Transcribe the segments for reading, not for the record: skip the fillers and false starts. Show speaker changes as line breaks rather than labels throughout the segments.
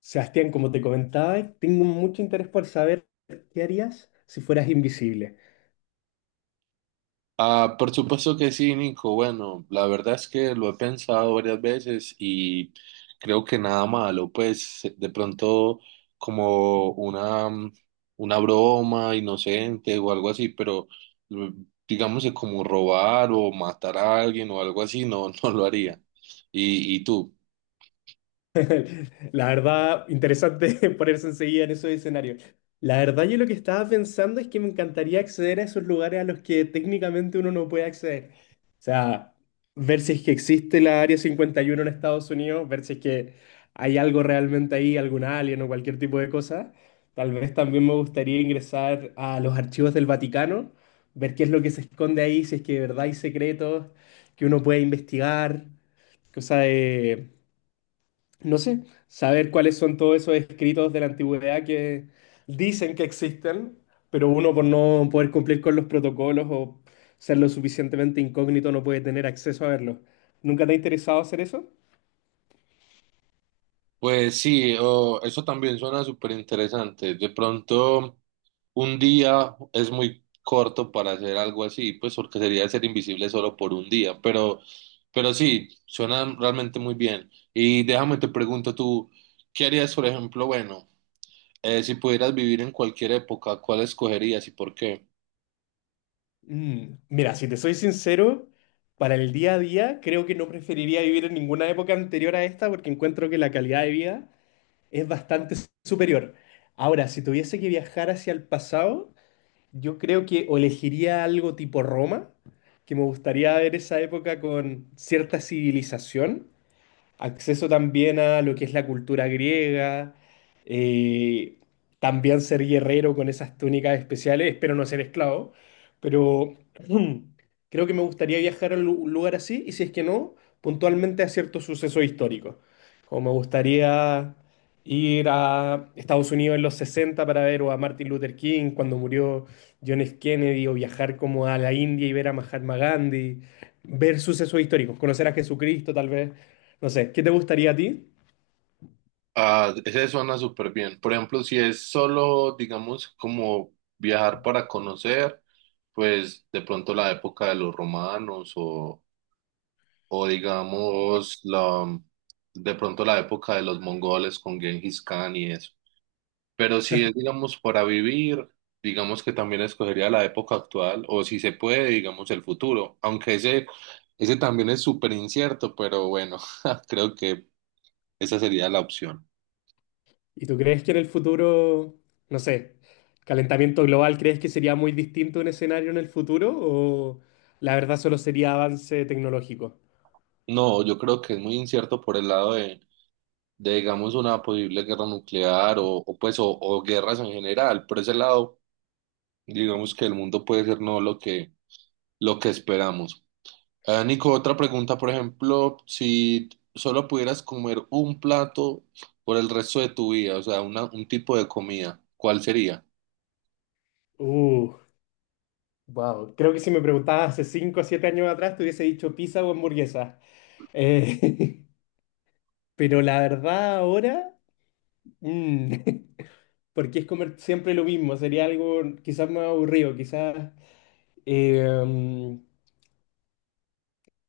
Sebastián, como te comentaba, tengo mucho interés por saber qué harías si fueras invisible.
Ah, por supuesto que sí, Nico. Bueno, la verdad es que lo he pensado varias veces y creo que nada malo, pues de pronto como una, una broma inocente o algo así, pero mm, digamos que como robar o matar a alguien o algo así, no, no lo haría. ¿Y tú?
La verdad, interesante ponerse enseguida en esos escenarios. La verdad, yo lo que estaba pensando es que me encantaría acceder a esos lugares a los que técnicamente uno no puede acceder. O sea, ver si es que existe la Área 51 en Estados Unidos, ver si es que hay algo realmente ahí, algún alien o cualquier tipo de cosa. Tal vez también me gustaría ingresar a los archivos del Vaticano, ver qué es lo que se esconde ahí, si es que de verdad hay secretos que uno puede investigar, cosa de no sé, saber cuáles son todos esos escritos de la antigüedad que dicen que existen, pero uno por no poder cumplir con los protocolos o ser lo suficientemente incógnito no puede tener acceso a verlos. ¿Nunca te ha interesado hacer eso?
Pues sí, eso también suena súper interesante. De pronto, un día es muy corto para hacer algo así, pues porque sería ser invisible solo por un día, pero sí, suena realmente muy bien. Y déjame te pregunto tú, ¿qué harías, por ejemplo, bueno, si pudieras vivir en cualquier época, ¿cuál escogerías y por qué?
Mira, si te soy sincero, para el día a día creo que no preferiría vivir en ninguna época anterior a esta porque encuentro que la calidad de vida es bastante superior. Ahora, si tuviese que viajar hacia el pasado... Yo creo que o elegiría algo tipo Roma, que me gustaría ver esa época con cierta civilización, acceso también a lo que es la cultura griega, eh, también ser guerrero con esas túnicas especiales, espero no ser esclavo, pero creo que me gustaría viajar a un lugar así y si es que no, puntualmente a ciertos sucesos históricos, como me gustaría ir a Estados Unidos en los 60 para ver o a Martin Luther King cuando murió John F. Kennedy o viajar como a la India y ver a Mahatma Gandhi, ver sucesos históricos, conocer a Jesucristo tal vez. No sé, ¿qué te gustaría a ti?
Ah, ese suena súper bien. Por ejemplo, si es solo, digamos, como viajar para conocer, pues de pronto la época de los romanos o digamos, de pronto la época de los mongoles con Genghis Khan y eso. Pero si es, digamos, para vivir, digamos que también escogería la época actual o si se puede, digamos, el futuro. Ese también es súper incierto, pero bueno, creo que esa sería la opción.
¿Y tú crees que en el futuro, no sé, calentamiento global, crees que sería muy distinto un escenario en el futuro o la verdad solo sería avance tecnológico?
No, yo creo que es muy incierto por el lado de, digamos, una posible guerra nuclear o guerras en general. Por ese lado, digamos que el mundo puede ser no lo que esperamos. Ah, Nico, otra pregunta. Por ejemplo, si solo pudieras comer un plato por el resto de tu vida, o sea, un tipo de comida, ¿cuál sería?
Uh, wow. Creo que si me preguntabas hace 5 o 7 años atrás te hubiese dicho pizza o hamburguesa. Eh, pero la verdad ahora, mm, porque es comer siempre lo mismo, sería algo quizás más aburrido, quizás... eh,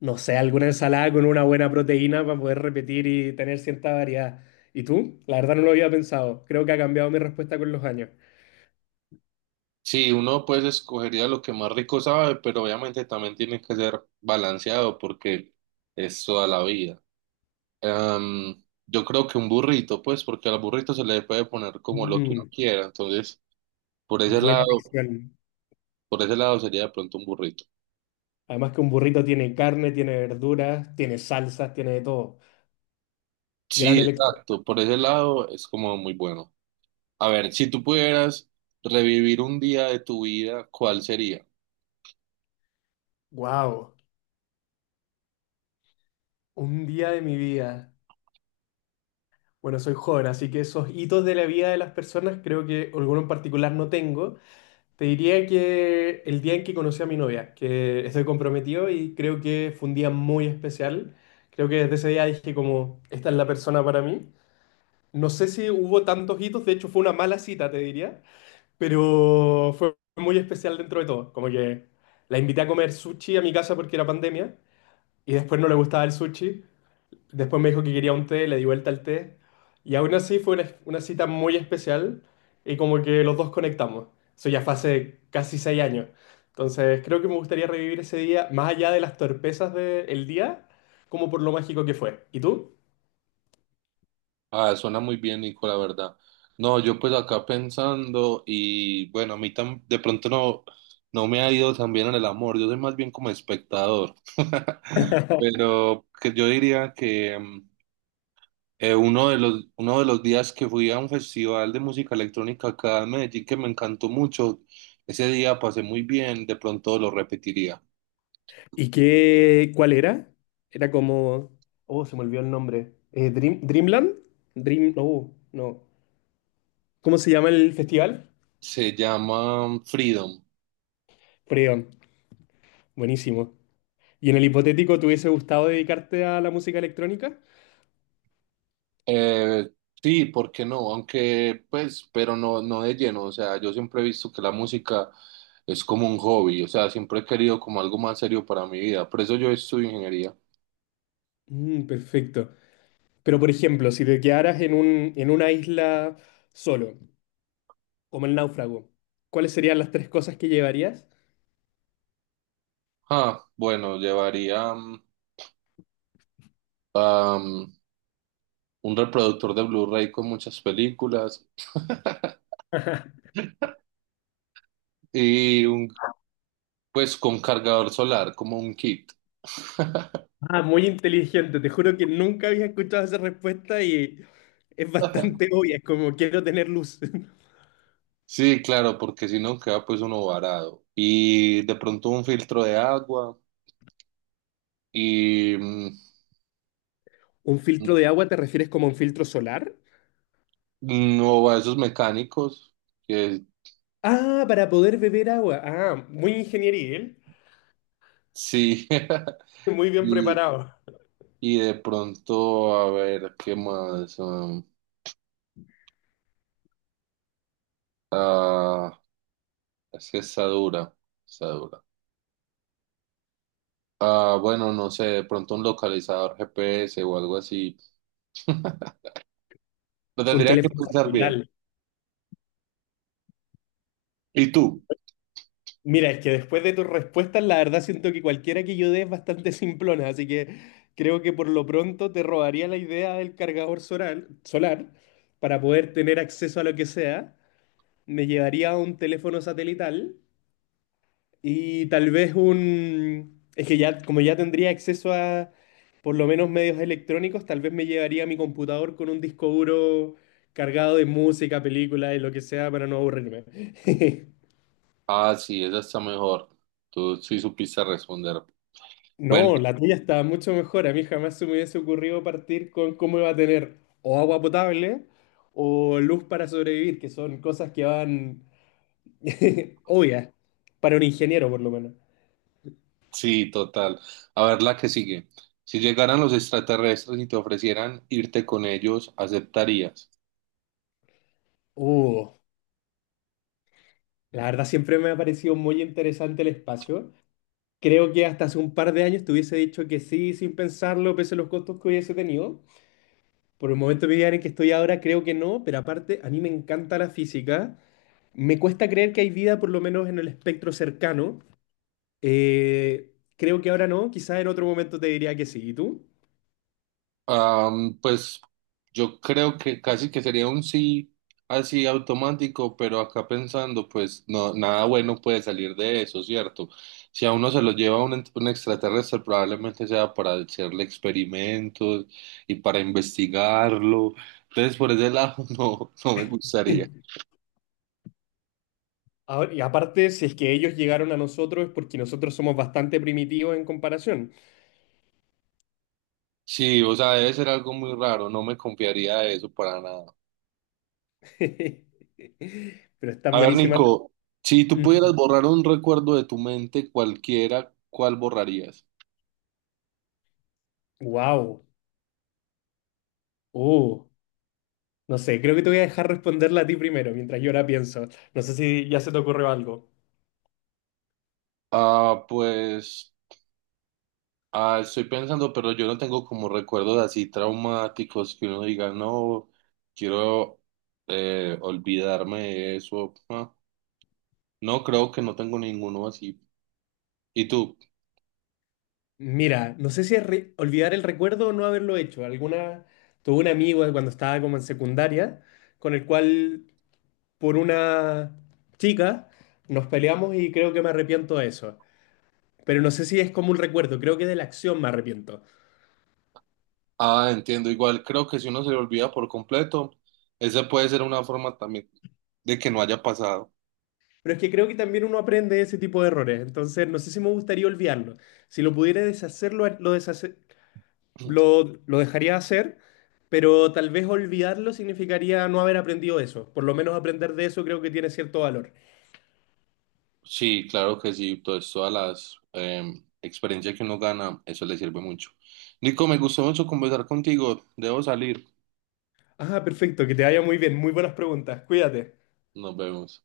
no sé, alguna ensalada con una buena proteína para poder repetir y tener cierta variedad. ¿Y tú? La verdad no lo había pensado. Creo que ha cambiado mi respuesta con los años.
Sí, uno pues escogería lo que más rico sabe, pero obviamente también tiene que ser balanceado porque es toda la vida. Am, yo creo que un burrito, pues, porque al burrito se le puede poner como lo que uno
Mm,
quiera. Entonces, por ese
buena
lado,
elección.
por ese lado sería de pronto un burrito.
Además que un burrito tiene carne, tiene verduras, tiene salsas, tiene de todo.
Sí,
Gran elección.
exacto. Por ese lado es como muy bueno. A ver, si tú pudieras revivir un día de tu vida, ¿cuál sería?
Wow, un día de mi vida. Bueno, soy joven, así que esos hitos de la vida de las personas creo que alguno en particular no tengo, te diría que el día en que conocí a mi novia, que estoy comprometido y creo que fue un día muy especial. Creo que desde ese día dije como, esta es la persona para mí. No sé si hubo tantos hitos, de hecho fue una mala cita, te diría, pero fue muy especial dentro de todo. Como que la invité a comer sushi a mi casa porque era pandemia y después no le gustaba el sushi. Después me dijo que quería un té, le di vuelta al té. Y aún así fue una cita muy especial y como que los dos conectamos. Eso ya fue hace casi 6 años. Entonces creo que me gustaría revivir ese día, más allá de las torpezas del día, como por lo mágico que fue. ¿Y tú?
Ah, suena muy bien, Nico, la verdad. No, yo pues acá pensando y bueno, a mí tan, de pronto no, no me ha ido tan bien en el amor. Yo soy más bien como espectador. Pero que yo diría que uno de uno de los días que fui a un festival de música electrónica acá en Medellín que me encantó mucho, ese día pasé muy bien, de pronto lo repetiría.
¿Y qué, cuál era? Era como oh, se me olvidó el nombre. Dream- ¿Dreamland? No, no. ¿Cómo se llama el festival?
Se llama Freedom.
Freon, buenísimo. Y en el hipotético, ¿te hubiese gustado dedicarte a la música electrónica?
Eh, sí, ¿por qué no? Aunque, pues, pero no, no de lleno. O sea, yo siempre he visto que la música es como un hobby. O sea, siempre he querido como algo más serio para mi vida. Por eso yo estudio ingeniería.
Perfecto. Pero, por ejemplo, si te quedaras en un, en una isla solo, como el náufrago, ¿cuáles serían las tres cosas que llevarías?
Ah, bueno, llevaría am, un reproductor de Blu-ray con muchas películas. Y un, pues con cargador solar, como un kit.
Ah, muy inteligente. Te juro que nunca había escuchado esa respuesta y es bastante obvia. Es como quiero tener luz.
Sí, claro, porque si no queda pues uno varado. Y de pronto un filtro de agua y
¿Un filtro de agua te refieres como a un filtro solar?
no a esos mecánicos que
Ah, para poder beber agua. Ah, muy ingeniería, ¿eh?
sí.
Muy bien
Y,
preparado.
y de pronto, a ver, ¿qué más? Ah, es que está dura, está dura. Ah, bueno, no sé, de pronto un localizador GPS o algo así. Lo
Un
tendría que
teléfono
pensar bien.
celular.
¿Y tú?
Mira, es que después de tus respuestas, la verdad siento que cualquiera que yo dé es bastante simplona, así que creo que por lo pronto te robaría la idea del cargador solar, solar para poder tener acceso a lo que sea. Me llevaría un teléfono satelital y tal vez un... Es que ya, como ya tendría acceso a por lo menos medios electrónicos, tal vez me llevaría mi computador con un disco duro cargado de música, películas y lo que sea para no aburrirme.
Ah, sí, esa está mejor. Tú sí supiste responder. Bueno,
No, la tuya está mucho mejor. A mí jamás se me hubiese ocurrido partir con cómo iba a tener o agua potable o luz para sobrevivir, que son cosas que van obvias para un ingeniero, por lo menos.
sí, total. A ver la que sigue. Si llegaran los extraterrestres y te ofrecieran irte con ellos, ¿aceptarías?
Uh, la verdad siempre me ha parecido muy interesante el espacio. Creo que hasta hace un par de años te hubiese dicho que sí, sin pensarlo, pese a los costos que hubiese tenido. Por el momento de mi vida en el que estoy ahora, creo que no, pero aparte, a mí me encanta la física. Me cuesta creer que hay vida, por lo menos en el espectro cercano. Creo que ahora no, quizás en otro momento te diría que sí. ¿Y tú?
Pues yo creo que casi que sería un sí así automático, pero acá pensando, pues no, nada bueno puede salir de eso, ¿cierto? Si a uno se lo lleva un extraterrestre, probablemente sea para hacerle experimentos y para investigarlo. Entonces, por ese lado, no, no me gustaría.
Ahora- y aparte, si es que ellos llegaron a nosotros es porque nosotros somos bastante primitivos en comparación.
Sí, o sea, debe ser algo muy raro, no me confiaría de eso para nada.
Pero están
A ver,
buenísimas.
Nico, si tú pudieras borrar un recuerdo de tu mente cualquiera, ¿cuál borrarías?
Wow. Oh, no sé, creo que te voy a dejar responderla a ti primero mientras yo la pienso. No sé si ya se te ocurrió algo.
Ah, pues estoy pensando, pero yo no tengo como recuerdos así traumáticos que uno diga, no, quiero olvidarme de eso. Ah, no, creo que no tengo ninguno así. ¿Y tú?
Mira, no sé si es olvidar el recuerdo o no haberlo hecho. Alguna, tuve un amigo cuando estaba como en secundaria con el cual por una chica, nos peleamos y creo que me arrepiento de eso. Pero no sé si es como un recuerdo, creo que de la acción me arrepiento.
Ah, entiendo, igual creo que si uno se le olvida por completo, esa puede ser una forma también de que no haya pasado.
Pero es que creo que también uno aprende ese tipo de errores, entonces no sé si me gustaría olvidarlo. Si lo pudiera deshacer, lo, lo, deshace- lo, lo dejaría hacer, pero tal vez olvidarlo significaría no haber aprendido eso. Por lo menos aprender de eso creo que tiene cierto valor.
Sí, claro que sí, pues todas las experiencias que uno gana, eso le sirve mucho. Nico, me gustó mucho conversar contigo, debo salir.
Ah, perfecto, que te vaya muy bien, muy buenas preguntas, cuídate.
Nos vemos.